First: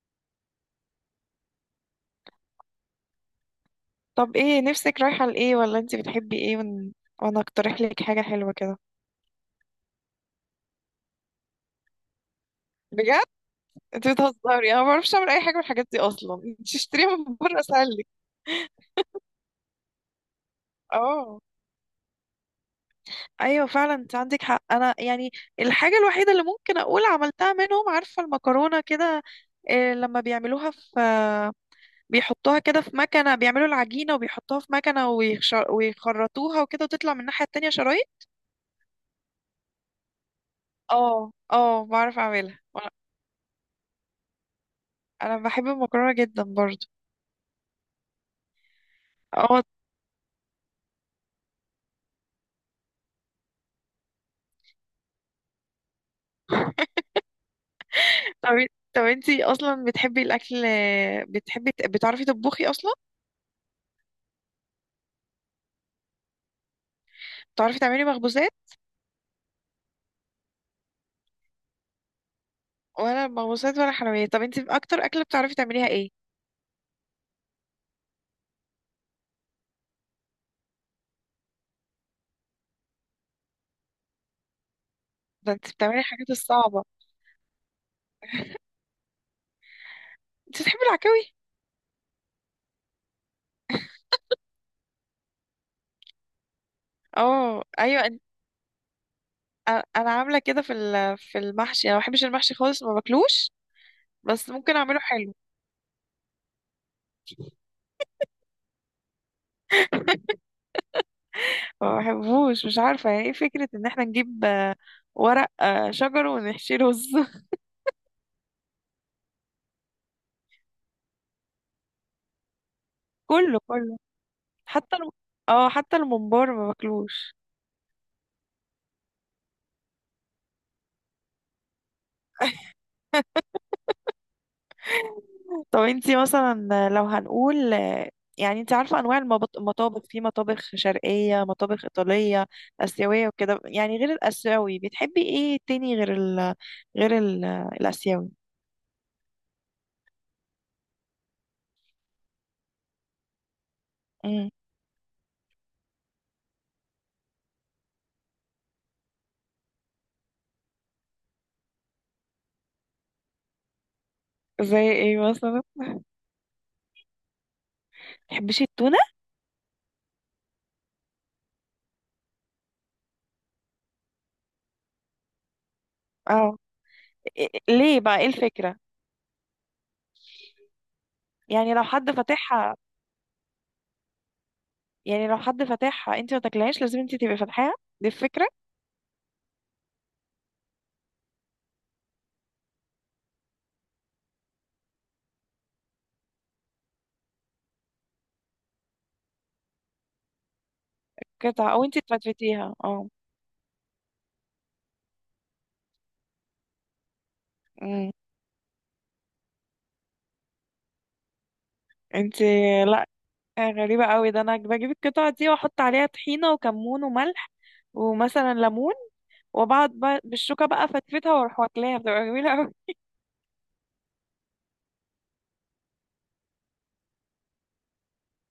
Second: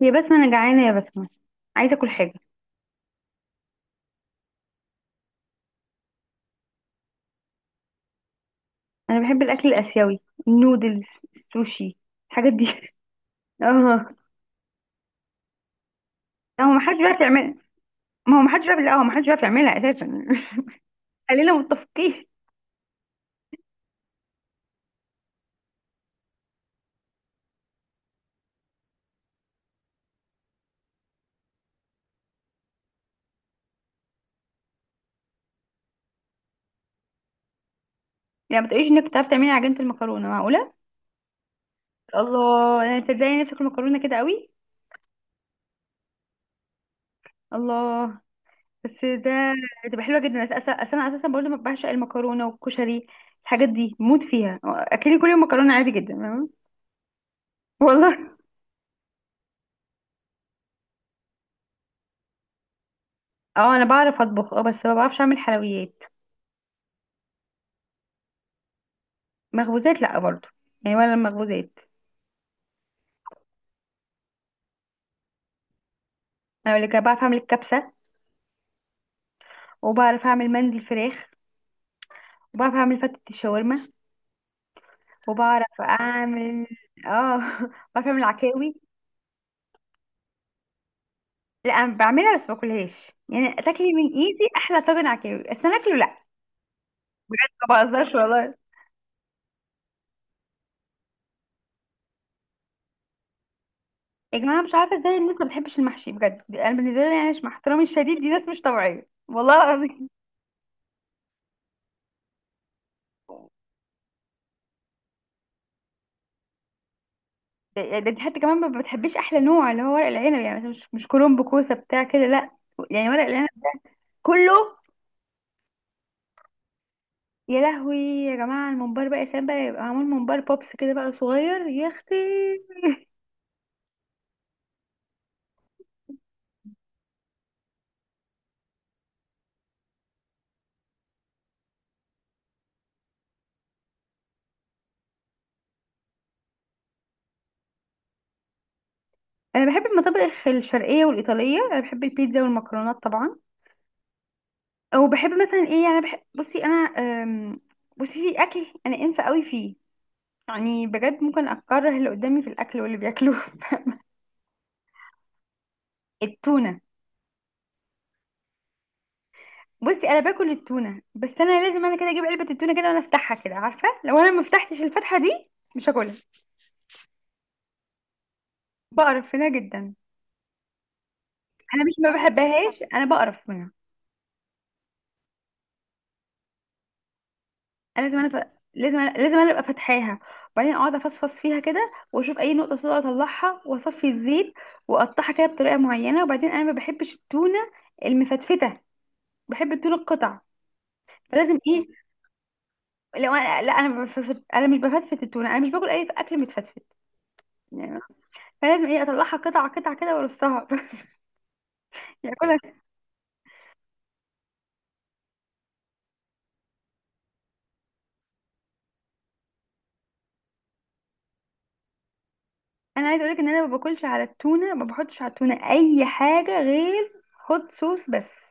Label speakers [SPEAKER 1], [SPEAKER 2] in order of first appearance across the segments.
[SPEAKER 1] يا بسمة أنا جعانة يا بسمة، عايزة أكل حاجة.
[SPEAKER 2] طب، ايه نفسك رايحة لإيه؟ ولا انت بتحبي ايه؟ وانا اقترح لك حاجة حلوة كده.
[SPEAKER 1] أنا بحب الأكل الآسيوي، النودلز، السوشي، الحاجات دي.
[SPEAKER 2] بجد؟ انت
[SPEAKER 1] اه.
[SPEAKER 2] بتهزري. انا ما بعرفش اعمل اي حاجة من الحاجات دي اصلا.
[SPEAKER 1] لا، هو
[SPEAKER 2] انت
[SPEAKER 1] محدش
[SPEAKER 2] اشتريها
[SPEAKER 1] بيعرف
[SPEAKER 2] من
[SPEAKER 1] يعملها.
[SPEAKER 2] بره اسهل لك.
[SPEAKER 1] ما هو محدش بيعرف، لا، هو محدش بيعرف يعملها أساسا.
[SPEAKER 2] اه،
[SPEAKER 1] خلينا متفقين.
[SPEAKER 2] ايوه، فعلا انت عندك حق. انا يعني الحاجة الوحيدة اللي ممكن اقول عملتها منهم، عارفة المكرونة كده؟ إيه لما بيعملوها في، بيحطوها كده في مكنة، بيعملوا العجينة وبيحطوها في مكنة ويخرطوها وكده، وتطلع من الناحية التانية شرايط.
[SPEAKER 1] يعني ما تقوليش إنك بتعرف تعملي عجينة المكرونة، معقولة؟
[SPEAKER 2] اه، اه بعرف اعملها
[SPEAKER 1] الله، أنا تصدقي نفسي أكل مكرونة كده قوي.
[SPEAKER 2] انا بحب المكرونة جدا برضو.
[SPEAKER 1] الله. بس ده
[SPEAKER 2] اه.
[SPEAKER 1] تبقى حلوة جدا. أصل أنا أساسا برضه ما بعشق المكرونة والكشري، الحاجات دي موت فيها. أكلي كل يوم مكرونة عادي جدا، تمام؟ والله.
[SPEAKER 2] طب طب، انتي اصلا بتحبي الاكل؟ بتعرفي تطبخي اصلا؟
[SPEAKER 1] اه أنا بعرف أطبخ، اه بس ما بعرفش أعمل حلويات.
[SPEAKER 2] بتعرفي تعملي مخبوزات؟
[SPEAKER 1] مخبوزات لا برضو، يعني ولا المخبوزات.
[SPEAKER 2] ولا مخبوزات ولا حلويات؟ طب انتي اكتر اكله بتعرفي تعمليها ايه؟
[SPEAKER 1] انا اللي كان بعرف اعمل الكبسه، وبعرف اعمل مندي الفراخ، وبعرف اعمل فتة الشاورما،
[SPEAKER 2] ده انتي
[SPEAKER 1] وبعرف
[SPEAKER 2] بتعملي الحاجات
[SPEAKER 1] اعمل.
[SPEAKER 2] الصعبه.
[SPEAKER 1] اه. بعرف اعمل عكاوي.
[SPEAKER 2] انتي بتحبي العكاوي؟
[SPEAKER 1] لا أنا بعملها بس باكلهاش، يعني تاكلي من ايدي احلى طاجن عكاوي، بس انا اكله لا.
[SPEAKER 2] اه،
[SPEAKER 1] ما
[SPEAKER 2] ايوه.
[SPEAKER 1] بهزرش والله.
[SPEAKER 2] انا عامله كده في في المحشي، انا ما بحبش المحشي خالص، ما باكلوش،
[SPEAKER 1] يا
[SPEAKER 2] بس
[SPEAKER 1] جماعه مش
[SPEAKER 2] ممكن
[SPEAKER 1] عارفه
[SPEAKER 2] اعمله
[SPEAKER 1] ازاي
[SPEAKER 2] حلو.
[SPEAKER 1] الناس ما بتحبش المحشي، بجد انا بالنسبه لي، يعني مش مع احترامي الشديد، دي ناس مش طبيعيه والله العظيم.
[SPEAKER 2] ما بحبوش، مش عارفه يعني ايه فكره ان احنا نجيب ورق شجر ونحشي رز.
[SPEAKER 1] ده ده دي حتى كمان ما بتحبيش احلى نوع اللي هو ورق العنب، يعني مثلا، مش كرنب كوسه بتاع كده لا، يعني ورق العنب.
[SPEAKER 2] كله، كله،
[SPEAKER 1] كله.
[SPEAKER 2] حتى الم... اه حتى الممبار ما باكلوش.
[SPEAKER 1] يا لهوي يا جماعة الممبار بقى، يا سلام بقى، يبقى معمول ممبار بوبس كده بقى صغير يا اختي.
[SPEAKER 2] طب انتي مثلا لو هنقول، يعني انتي عارفة انواع المطابخ، في مطابخ شرقية، مطابخ ايطالية، اسيوية، وكده، يعني غير الاسيوي بتحبي ايه تاني؟ غير ال غير ال الاسيوي.
[SPEAKER 1] انا بحب المطابخ الشرقية والإيطالية، انا بحب البيتزا والمكرونات طبعا.
[SPEAKER 2] امم
[SPEAKER 1] او بحب مثلا ايه، يعني بحب، بصي انا، بصي في اكل انا انفه قوي فيه، يعني بجد ممكن اكره اللي قدامي في الاكل واللي بياكلوه.
[SPEAKER 2] زي ايه مثلا؟
[SPEAKER 1] التونة.
[SPEAKER 2] بتحبيش التونة؟
[SPEAKER 1] بصي انا باكل التونة، بس انا لازم انا كده اجيب علبة التونة كده وانا افتحها كده، عارفة؟ لو انا ما فتحتش الفتحة دي مش هاكلها.
[SPEAKER 2] اه. ليه بقى، ايه الفكرة؟
[SPEAKER 1] بقرف منها جدا.
[SPEAKER 2] يعني لو
[SPEAKER 1] انا مش ما
[SPEAKER 2] حد فاتحها
[SPEAKER 1] بحبهاش، انا بقرف منها.
[SPEAKER 2] يعني لو حد فاتحها انتي ما تاكلهاش، لازم انتي تبقي فاتحاها،
[SPEAKER 1] انا
[SPEAKER 2] دي
[SPEAKER 1] لازم انا ف...
[SPEAKER 2] الفكرة؟
[SPEAKER 1] لازم أنا، لازم انا ابقى فاتحاها، وبعدين اقعد افصفص فيها كده واشوف اي نقطه سوداء اطلعها واصفي الزيت، واقطعها كده بطريقه معينه، وبعدين انا ما بحبش التونه المفتفته، بحب التونه القطع. فلازم
[SPEAKER 2] قطعة، او
[SPEAKER 1] ايه،
[SPEAKER 2] انتي تفتفتيها؟ اه.
[SPEAKER 1] لو انا لا انا بفت... انا مش بفتفت التونه، انا مش باكل اي اكل متفتفت يعني.
[SPEAKER 2] امم
[SPEAKER 1] فلازم ايه اطلعها قطع قطع كده وارصها. يعني
[SPEAKER 2] انتي.
[SPEAKER 1] أكلها.
[SPEAKER 2] لا، غريبة قوي. ده انا بجيب القطعة دي واحط عليها طحينة وكمون وملح ومثلا ليمون، وبعد بقى بالشوكة بقى فتفتها واروح واكلاها، بتبقى جميلة قوي.
[SPEAKER 1] انا عايزه اقولك ان انا ما باكلش على التونه، ما بحطش على التونه اي حاجه غير هوت صوص بس.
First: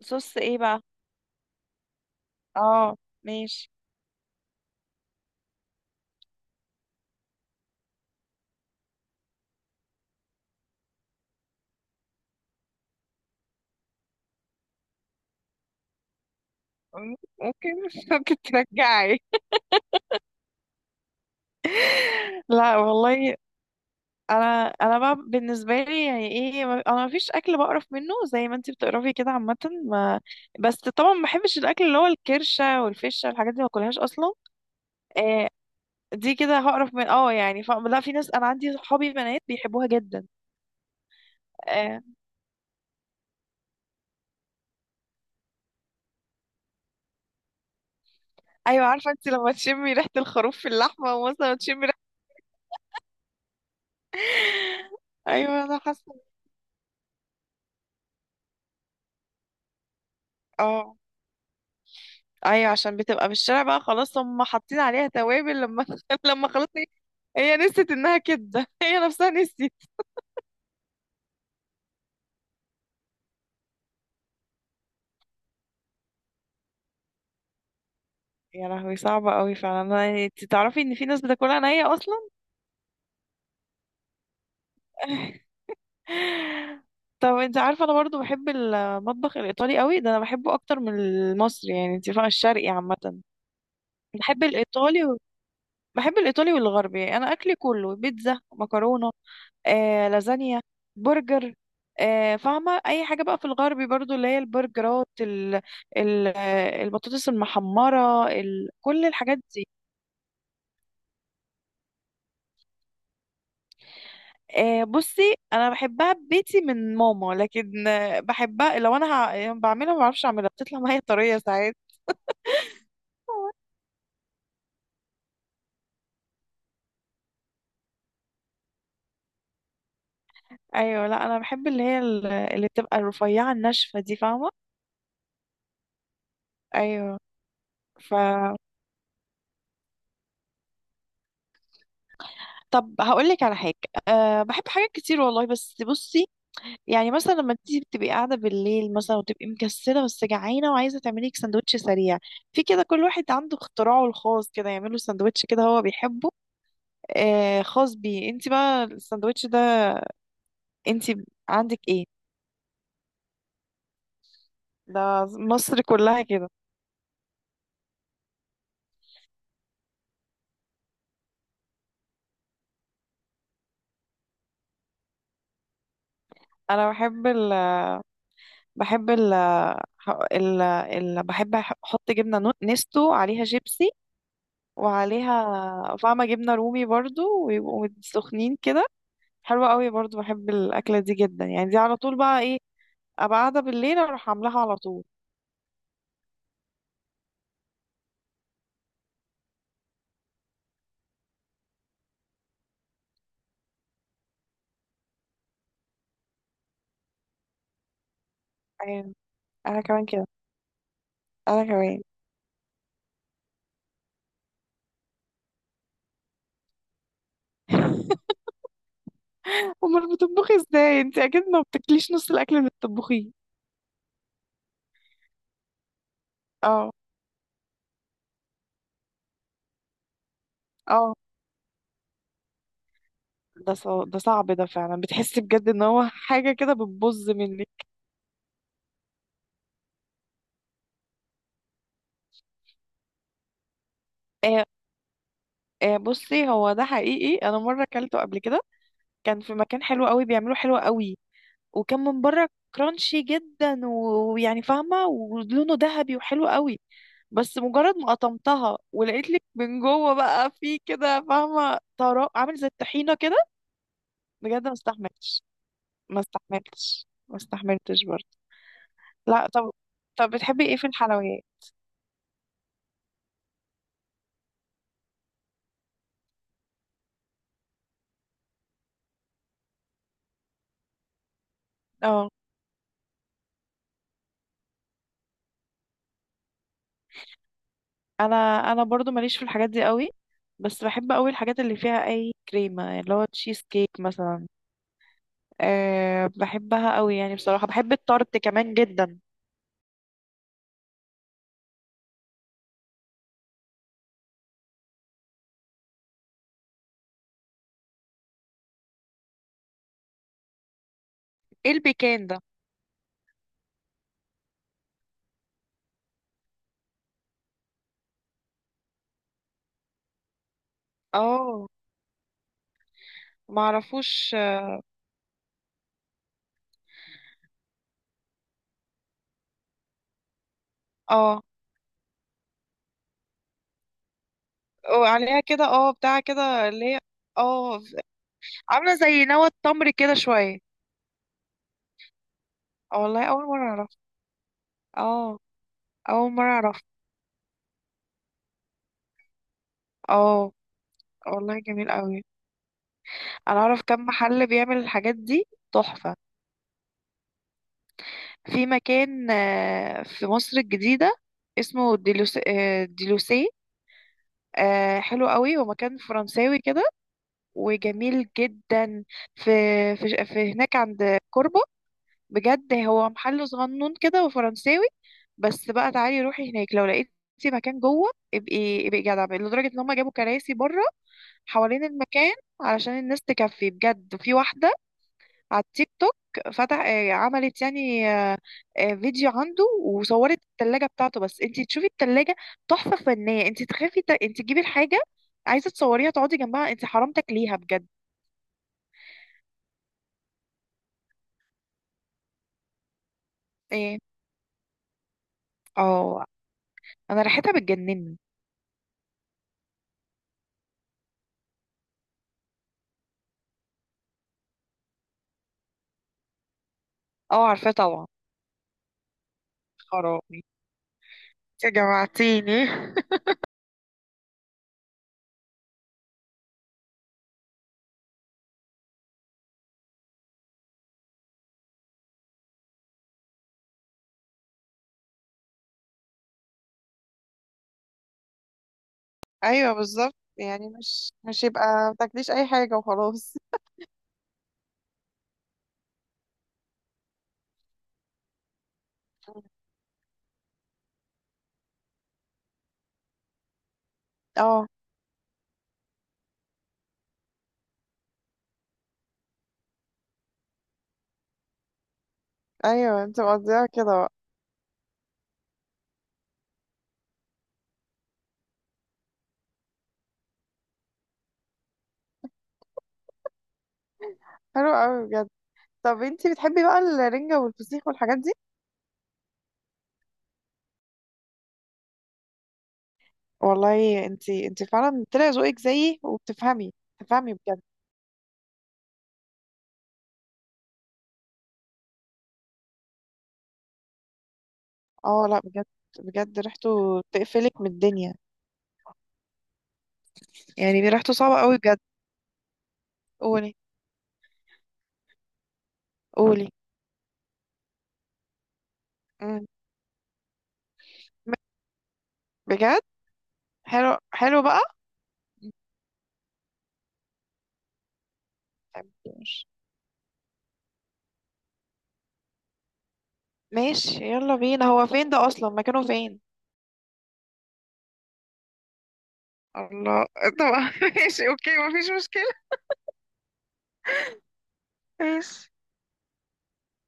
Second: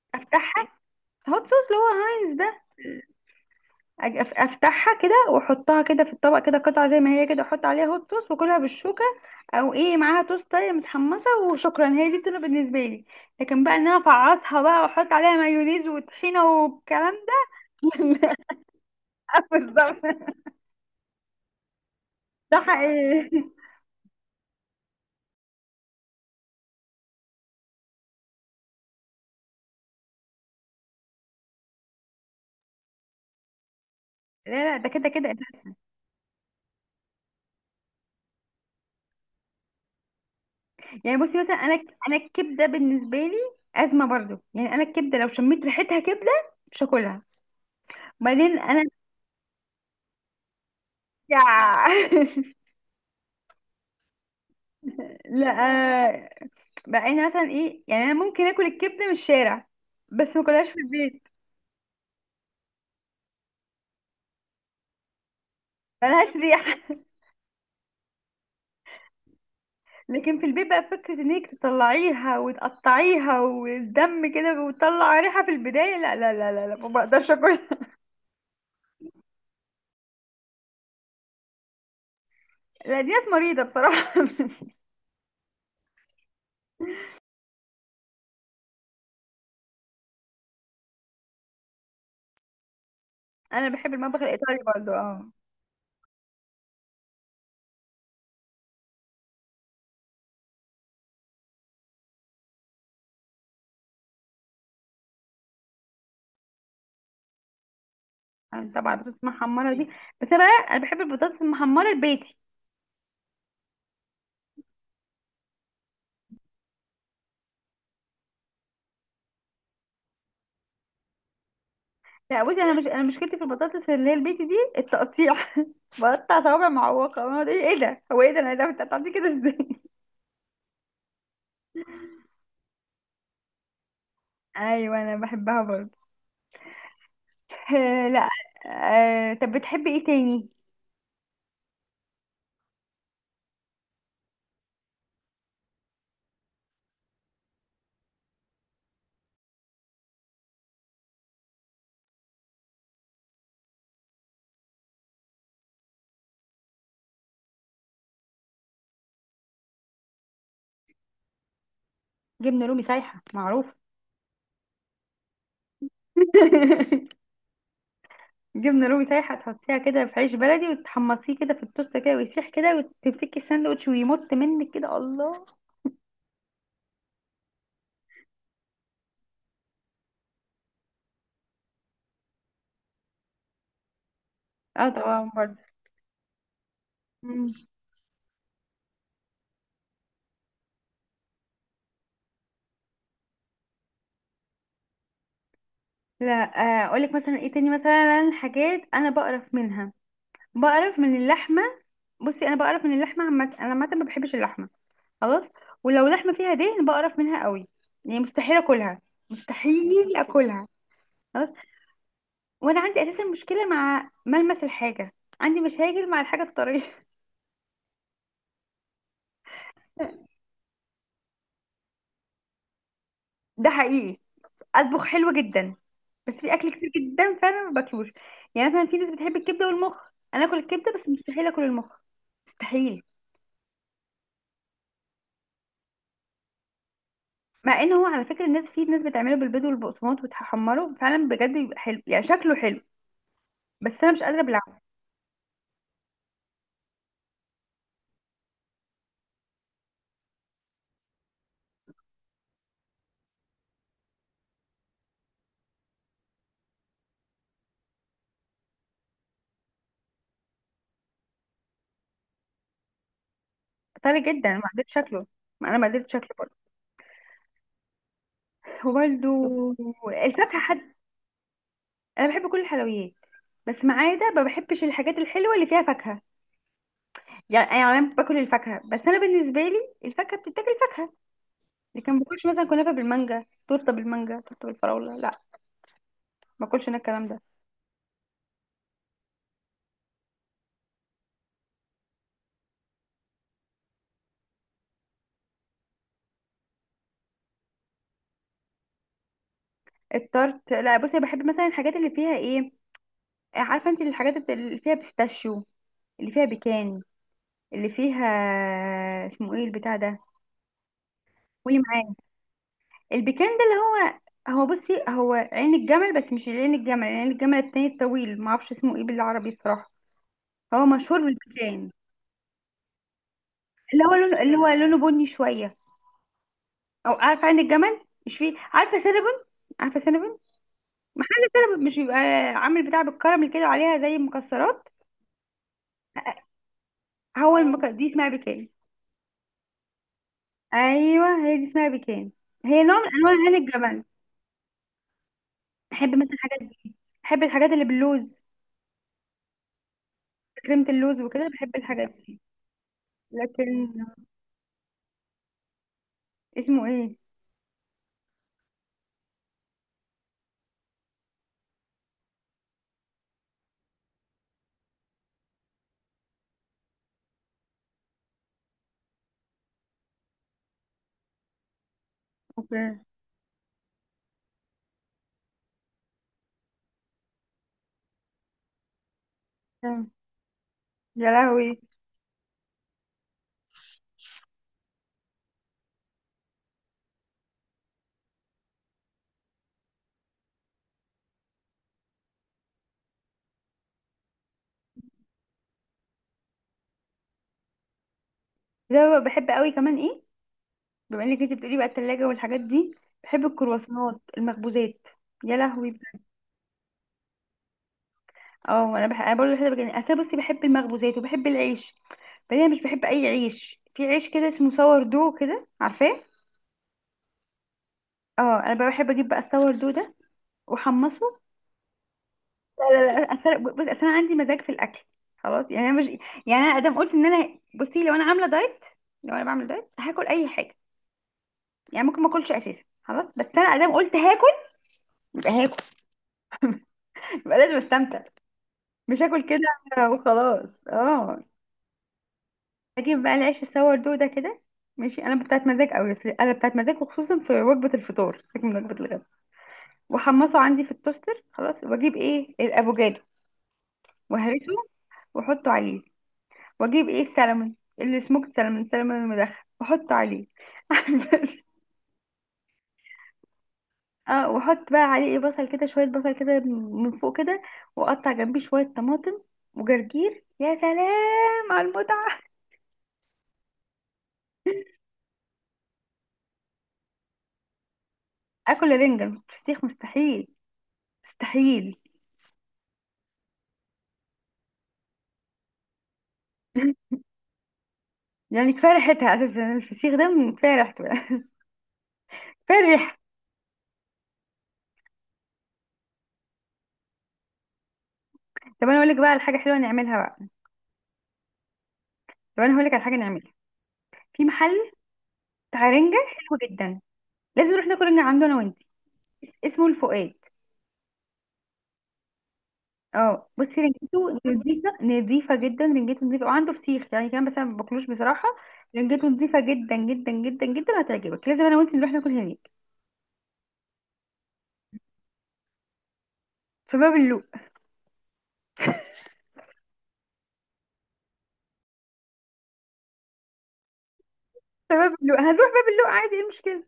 [SPEAKER 2] صوص ايه
[SPEAKER 1] افتحها.
[SPEAKER 2] بقى؟
[SPEAKER 1] هوت صوص اللي هو هاينز ده.
[SPEAKER 2] اه، ماشي.
[SPEAKER 1] افتحها كده واحطها كده في الطبق كده قطعه زي ما هي كده، احط عليها هوت صوص واكلها بالشوكه، او ايه معاها توستايه متحمسه، وشكرا، هي دي بتبقى بالنسبه لي. لكن بقى ان انا افعصها بقى واحط عليها مايونيز وطحينه والكلام
[SPEAKER 2] مم،
[SPEAKER 1] ده.
[SPEAKER 2] ممكن
[SPEAKER 1] لا.
[SPEAKER 2] ممكن ترجعي.
[SPEAKER 1] بالظبط. ده
[SPEAKER 2] لا والله.
[SPEAKER 1] حقيقي.
[SPEAKER 2] انا بقى بالنسبة لي يعني ايه، انا مفيش اكل بقرف منه زي ما انتي بتقرفي كده عامة. ما بس طبعا ما بحبش الاكل اللي هو الكرشة والفشة، الحاجات دي ما باكلهاش اصلا.
[SPEAKER 1] لا لا، ده كده كده
[SPEAKER 2] آه،
[SPEAKER 1] اساسا.
[SPEAKER 2] دي كده هقرف من، يعني لا، في ناس، انا عندي صحابي بنات بيحبوها جدا.
[SPEAKER 1] يعني بصي مثلا انا،
[SPEAKER 2] آه.
[SPEAKER 1] انا الكبده بالنسبه لي ازمه برضو، يعني انا الكبده لو شميت ريحتها كبده مش هاكلها. وبعدين انا.
[SPEAKER 2] ايوه، عارفه انت لما تشمي ريحه الخروف في اللحمه
[SPEAKER 1] يا.
[SPEAKER 2] ومثلا تشمي ريحه؟
[SPEAKER 1] لا.
[SPEAKER 2] ايوه، انا حاسه.
[SPEAKER 1] بقى انا مثلا ايه يعني، انا ممكن اكل الكبده من الشارع بس ما اكلهاش في
[SPEAKER 2] اه،
[SPEAKER 1] البيت.
[SPEAKER 2] ايوه، عشان بتبقى في الشارع بقى خلاص، هم حاطين عليها توابل لما
[SPEAKER 1] ملهاش
[SPEAKER 2] لما خلاص
[SPEAKER 1] ريحه.
[SPEAKER 2] هي هي نسيت انها كده. هي نفسها نسيت.
[SPEAKER 1] لكن في البيت بقى فكره انك تطلعيها وتقطعيها والدم كده وتطلع ريحه في البدايه، لا لا لا لا، لا ما بقدرش اكل.
[SPEAKER 2] يا لهوي، صعبه قوي فعلا. يعني انت تعرفي ان في ناس بتاكلها نيه اصلا؟
[SPEAKER 1] لا دي ناس مريضه بصراحه.
[SPEAKER 2] طب، انت عارفه انا برضو بحب المطبخ الايطالي قوي، ده انا بحبه اكتر من المصري، يعني انت فاهمه، الشرقي عامه.
[SPEAKER 1] انا بحب المطبخ
[SPEAKER 2] بحب
[SPEAKER 1] الايطالي برضو
[SPEAKER 2] الايطالي و...
[SPEAKER 1] اه.
[SPEAKER 2] بحب الايطالي والغربي. انا اكلي كله بيتزا، مكرونه، لازانيا، برجر، فاهمه اي حاجه بقى في الغربي، برضو اللي هي البرجرات ال... ال... آه، البطاطس المحمره
[SPEAKER 1] انا طبعا
[SPEAKER 2] كل
[SPEAKER 1] البطاطس
[SPEAKER 2] الحاجات دي.
[SPEAKER 1] المحمره دي، بس انا بقى انا بحب البطاطس المحمره البيتي.
[SPEAKER 2] بصي انا بحبها ببيتي من ماما، لكن بحبها لو انا يعني بعملها، ما بعرفش اعملها، بتطلع معايا طريه ساعات.
[SPEAKER 1] لا بصي انا، مش انا مشكلتي في البطاطس اللي هي البيتي دي التقطيع. بقطع صوابع معوقة أنا، ده ايه ده، هو ايه ده، انا إيه ده، بتقطعتي كده ازاي؟
[SPEAKER 2] ايوه، لا، انا بحب اللي هي اللي بتبقى الرفيعه الناشفه دي، فاهمه؟
[SPEAKER 1] ايوه انا بحبها برضه.
[SPEAKER 2] ايوه.
[SPEAKER 1] آه،
[SPEAKER 2] ف
[SPEAKER 1] لا. آه، طب بتحبي ايه تاني؟
[SPEAKER 2] طب هقول لك على حاجة. أه، بحب حاجات كتير والله، بس بصي، يعني مثلا لما انتي بتبقي قاعدة بالليل مثلا وتبقي مكسلة بس جعانة وعايزة تعملي لك سندوتش سريع، في كده كل واحد عنده اختراعه الخاص كده، يعمله سندوتش كده هو بيحبه، أه، خاص بيه. انتي بقى السندوتش ده، انتي عندك ايه؟
[SPEAKER 1] جبنة رومي سايحة معروف.
[SPEAKER 2] ده مصر كلها كده.
[SPEAKER 1] جبنة رومي سايحة تحطيها كده في عيش بلدي وتحمصيه كده في التوست كده ويسيح كده وتمسكي الساندوتش ويمط منك كده، الله.
[SPEAKER 2] انا بحب ال بحب ال ال, ال... بحب احط جبنة نستو عليها شيبسي،
[SPEAKER 1] اه طبعا برضه.
[SPEAKER 2] وعليها، فاهمة، جبنة رومي برضو،
[SPEAKER 1] مم.
[SPEAKER 2] ويبقوا سخنين كده. حلوة قوي برضو، بحب الأكلة دي جدا، يعني دي على طول بقى، ايه، أبقى قاعدة بالليل أروح عاملاها على طول.
[SPEAKER 1] لا. آه، اقولك مثلا ايه تاني، مثلا حاجات انا بقرف منها، بقرف من اللحمة. بصي انا بقرف من اللحمة عامة، انا عامة ما بحبش اللحمة، خلاص. ولو لحمة فيها دهن بقرف منها قوي، يعني مستحيل اكلها،
[SPEAKER 2] أيوة. أنا كمان
[SPEAKER 1] مستحيل
[SPEAKER 2] كده.
[SPEAKER 1] اكلها، خلاص.
[SPEAKER 2] أنا كمان.
[SPEAKER 1] وانا عندي اساسا مشكلة مع ملمس الحاجة، عندي مشاكل مع الحاجة الطرية.
[SPEAKER 2] أمال بتطبخي ازاي انت؟ أكيد ما بتاكليش نص الأكل اللي بتطبخيه.
[SPEAKER 1] ده حقيقي. اطبخ حلو جدا، بس في اكل
[SPEAKER 2] اه،
[SPEAKER 1] كتير جدا فعلا ما باكلوش. يعني مثلا في ناس بتحب الكبدة والمخ، انا اكل الكبدة بس
[SPEAKER 2] اه.
[SPEAKER 1] مستحيل اكل المخ، مستحيل.
[SPEAKER 2] ده صعب ده فعلا، بتحسي بجد ان هو حاجة كده بتبظ منك.
[SPEAKER 1] مع ان هو على فكرة الناس، في ناس بتعمله بالبيض والبقسماط وتحمره فعلا بجد بيبقى حلو، يعني شكله حلو، بس انا مش قادرة
[SPEAKER 2] آه،
[SPEAKER 1] ابلعه.
[SPEAKER 2] آه، بصي، هو ده حقيقي، أنا مرة أكلته قبل كده. كان في مكان حلو قوي، بيعملوا حلو قوي، وكان من بره كرانشي جدا ويعني فاهمة، ولونه ذهبي وحلو قوي، بس مجرد ما قطمتها ولقيت لك من جوه بقى في كده، فاهمة، طراء عامل زي الطحينة كده.
[SPEAKER 1] طري جدا ما
[SPEAKER 2] بجد،
[SPEAKER 1] قدرتش شكله. ما انا ما قدرتش شكله،
[SPEAKER 2] ما استحملتش، برضه.
[SPEAKER 1] هو برضه.
[SPEAKER 2] لا. طب،
[SPEAKER 1] الفاكهة
[SPEAKER 2] بتحبي ايه
[SPEAKER 1] حد.
[SPEAKER 2] في الحلويات؟
[SPEAKER 1] أنا بحب كل الحلويات، بس ما عدا ما بحبش الحاجات الحلوة اللي فيها فاكهة. يعني، يعني أنا باكل الفاكهة بس أنا بالنسبة لي الفاكهة بتتاكل فاكهة، لكن ما
[SPEAKER 2] اه.
[SPEAKER 1] باكلش مثلا كنافة بالمانجا، تورتة بالمانجا، تورتة بالفراولة، لا. ما باكلش أنا الكلام ده.
[SPEAKER 2] انا انا برضو ماليش في الحاجات دي قوي، بس بحب قوي الحاجات اللي فيها اي كريمة، اللي هو تشيز كيك مثلا. أه، بحبها قوي، يعني بصراحة بحب التارت كمان جدا.
[SPEAKER 1] التارت لا، بصي بحب مثلا الحاجات اللي فيها إيه، عارفة أنت الحاجات اللي فيها بيستاشيو، اللي فيها بيكان، اللي فيها، اسمه إيه البتاع ده؟
[SPEAKER 2] ايه
[SPEAKER 1] قولي.
[SPEAKER 2] البيكان ده؟
[SPEAKER 1] البيكان ده اللي هو، هو بصي هو عين الجمل، بس مش عين الجمل، عين الجمل التاني الطويل، ما اعرفش اسمه ايه بالعربي بصراحة، هو مشهور
[SPEAKER 2] اه،
[SPEAKER 1] بالبيكان. اللي هو
[SPEAKER 2] معرفوش.
[SPEAKER 1] لونه، اللي هو لونه بني شوية. او عارفة عين الجمل مش فيه، عارفة سينابون؟ عارفة سينابون؟
[SPEAKER 2] اه،
[SPEAKER 1] محل سينابون، مش بيبقى عامل بتاع بالكراميل كده وعليها زي المكسرات.
[SPEAKER 2] وعليها كده، اه، بتاع كده، اللي هي. اه،
[SPEAKER 1] دي اسمها بيكان.
[SPEAKER 2] عاملة زي نوى التمر كده شوية.
[SPEAKER 1] ايوه هي دي اسمها بيكان، هي نوع
[SPEAKER 2] اه
[SPEAKER 1] من
[SPEAKER 2] والله،
[SPEAKER 1] انواع
[SPEAKER 2] أول
[SPEAKER 1] عين
[SPEAKER 2] مرة أعرف.
[SPEAKER 1] الجمل.
[SPEAKER 2] اه،
[SPEAKER 1] بحب مثلا
[SPEAKER 2] أول مرة
[SPEAKER 1] الحاجات
[SPEAKER 2] أعرف.
[SPEAKER 1] دي، بحب الحاجات اللي باللوز،
[SPEAKER 2] اه
[SPEAKER 1] كريمة اللوز وكده،
[SPEAKER 2] والله،
[SPEAKER 1] بحب
[SPEAKER 2] جميل
[SPEAKER 1] الحاجات
[SPEAKER 2] قوي.
[SPEAKER 1] دي.
[SPEAKER 2] أنا أعرف
[SPEAKER 1] لكن.
[SPEAKER 2] كم محل بيعمل الحاجات دي، تحفة.
[SPEAKER 1] اسمه ايه؟
[SPEAKER 2] في مكان، في مصر الجديدة، اسمه ديلوسي. حلو قوي، هو مكان فرنساوي كده، وجميل جدا. في في هناك عند كوربة. بجد،
[SPEAKER 1] اوكي.
[SPEAKER 2] هو محل صغنون كده وفرنساوي. بس بقى تعالي روحي هناك، لو لقيتي مكان جوه ابقي، ابقي جدع بقى، لدرجة ان هم
[SPEAKER 1] تمام.
[SPEAKER 2] جابوا كراسي بره
[SPEAKER 1] يا لهوي.
[SPEAKER 2] حوالين المكان علشان الناس تكفي. بجد، في واحدة على التيك توك فتح آه، عملت، يعني، فيديو عنده، وصورت التلاجة بتاعته. بس انتي تشوفي التلاجة تحفة فنية، انتي تخافي انتي تجيبي الحاجة عايزة تصوريها تقعدي جنبها، انتي حرام تاكليها بجد.
[SPEAKER 1] ده بحب قوي كمان ايه، بما انك انت بتقولي بقى التلاجة والحاجات دي، بحب
[SPEAKER 2] ايه؟
[SPEAKER 1] الكرواسونات، المخبوزات، يا لهوي.
[SPEAKER 2] اه، انا ريحتها بتجنني.
[SPEAKER 1] اه انا بحب، انا برضه بحب، يعني انا بصي بحب المخبوزات وبحب العيش. بعدين انا مش بحب اي عيش، في عيش كده اسمه سور دو كده، عارفاه؟
[SPEAKER 2] اه، عارفاه طبعا.
[SPEAKER 1] اه انا بقى بحب اجيب بقى السور دو ده
[SPEAKER 2] خراب.
[SPEAKER 1] واحمصه.
[SPEAKER 2] انت جوعتيني.
[SPEAKER 1] لا لا لا أسر... بص اصل انا عندي مزاج في الاكل، خلاص، يعني انا مش، يعني انا ادام قلت ان انا، بصي لو انا عامله دايت، لو انا بعمل دايت هاكل اي حاجه، يعني ممكن ما اكلش اساسا خلاص، بس انا ادام قلت هاكل يبقى لازم استمتع، مش هاكل
[SPEAKER 2] ايوه،
[SPEAKER 1] كده
[SPEAKER 2] بالظبط، يعني،
[SPEAKER 1] وخلاص
[SPEAKER 2] مش
[SPEAKER 1] اه.
[SPEAKER 2] مش يبقى ما تاكليش اي حاجه
[SPEAKER 1] اجيب بقى
[SPEAKER 2] وخلاص.
[SPEAKER 1] العيش السور ده كده، ماشي، انا بتاعت مزاج قوي، اصل انا بتاعت مزاج وخصوصا في وجبه الفطار، سيبك من وجبه الغداء. واحمصه عندي في التوستر خلاص، واجيب ايه الافوكادو
[SPEAKER 2] اه،
[SPEAKER 1] وهرسه، واحطه عليه، واجيب ايه السلمون السموكت سلمون، السلمون المدخن، واحطه عليه.
[SPEAKER 2] ايوه، انت مقضيها كده بقى.
[SPEAKER 1] اه، واحط بقى عليه ايه، بصل كده، شويه بصل كده من فوق كده، واقطع جنبيه شويه طماطم وجرجير، يا سلام على المتعه.
[SPEAKER 2] حلو قوي بجد. طب انت بتحبي بقى الرنجه والفسيخ والحاجات دي؟
[SPEAKER 1] اكل رنجة فسيخ مستحيل، مستحيل.
[SPEAKER 2] والله انت فعلا طلع ذوقك زيي وبتفهمي. بتفهمي بجد.
[SPEAKER 1] يعني كفايه ريحتها اساسا، الفسيخ ده من كفايه ريحته بقى، كفايه الريحه.
[SPEAKER 2] اه، لا بجد. بجد ريحته تقفلك من الدنيا.
[SPEAKER 1] طب انا اقول لك بقى على حاجه حلوه نعملها بقى،
[SPEAKER 2] يعني ريحته صعبه قوي بجد.
[SPEAKER 1] طب انا هقول لك على حاجه نعملها.
[SPEAKER 2] قولي.
[SPEAKER 1] في محل بتاع رنجة
[SPEAKER 2] قولي.
[SPEAKER 1] حلو جدا، لازم نروح ناكل رنجة عنده انا وانت.
[SPEAKER 2] مم.
[SPEAKER 1] اسمه الفؤاد.
[SPEAKER 2] بجد؟
[SPEAKER 1] اه بصي
[SPEAKER 2] حلو،
[SPEAKER 1] رنجته
[SPEAKER 2] حلو بقى.
[SPEAKER 1] نظيفه،
[SPEAKER 2] مم،
[SPEAKER 1] نظيفه جدا، رنجته نظيفه، وعنده فسيخ يعني كمان بس انا ما باكلوش بصراحه. رنجته نظيفه جدا جدا جدا جدا، هتعجبك، لازم انا وانت نروح ناكل هناك.
[SPEAKER 2] ماشي، يلا بينا. هو فين ده اصلا، مكانه فين؟
[SPEAKER 1] في باب اللوق.
[SPEAKER 2] الله. طبعا. ماشي، اوكي، مفيش مشكلة.
[SPEAKER 1] في باب اللوق،
[SPEAKER 2] ماشي.
[SPEAKER 1] هنروح باب اللوق عادي، ايه المشكله؟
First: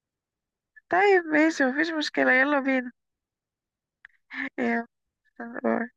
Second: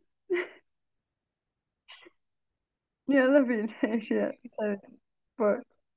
[SPEAKER 2] طيب، ماشي، مفيش مشكلة، يلا بينا.
[SPEAKER 1] يلا بينا. ماشي، يلا. باي.
[SPEAKER 2] يلا.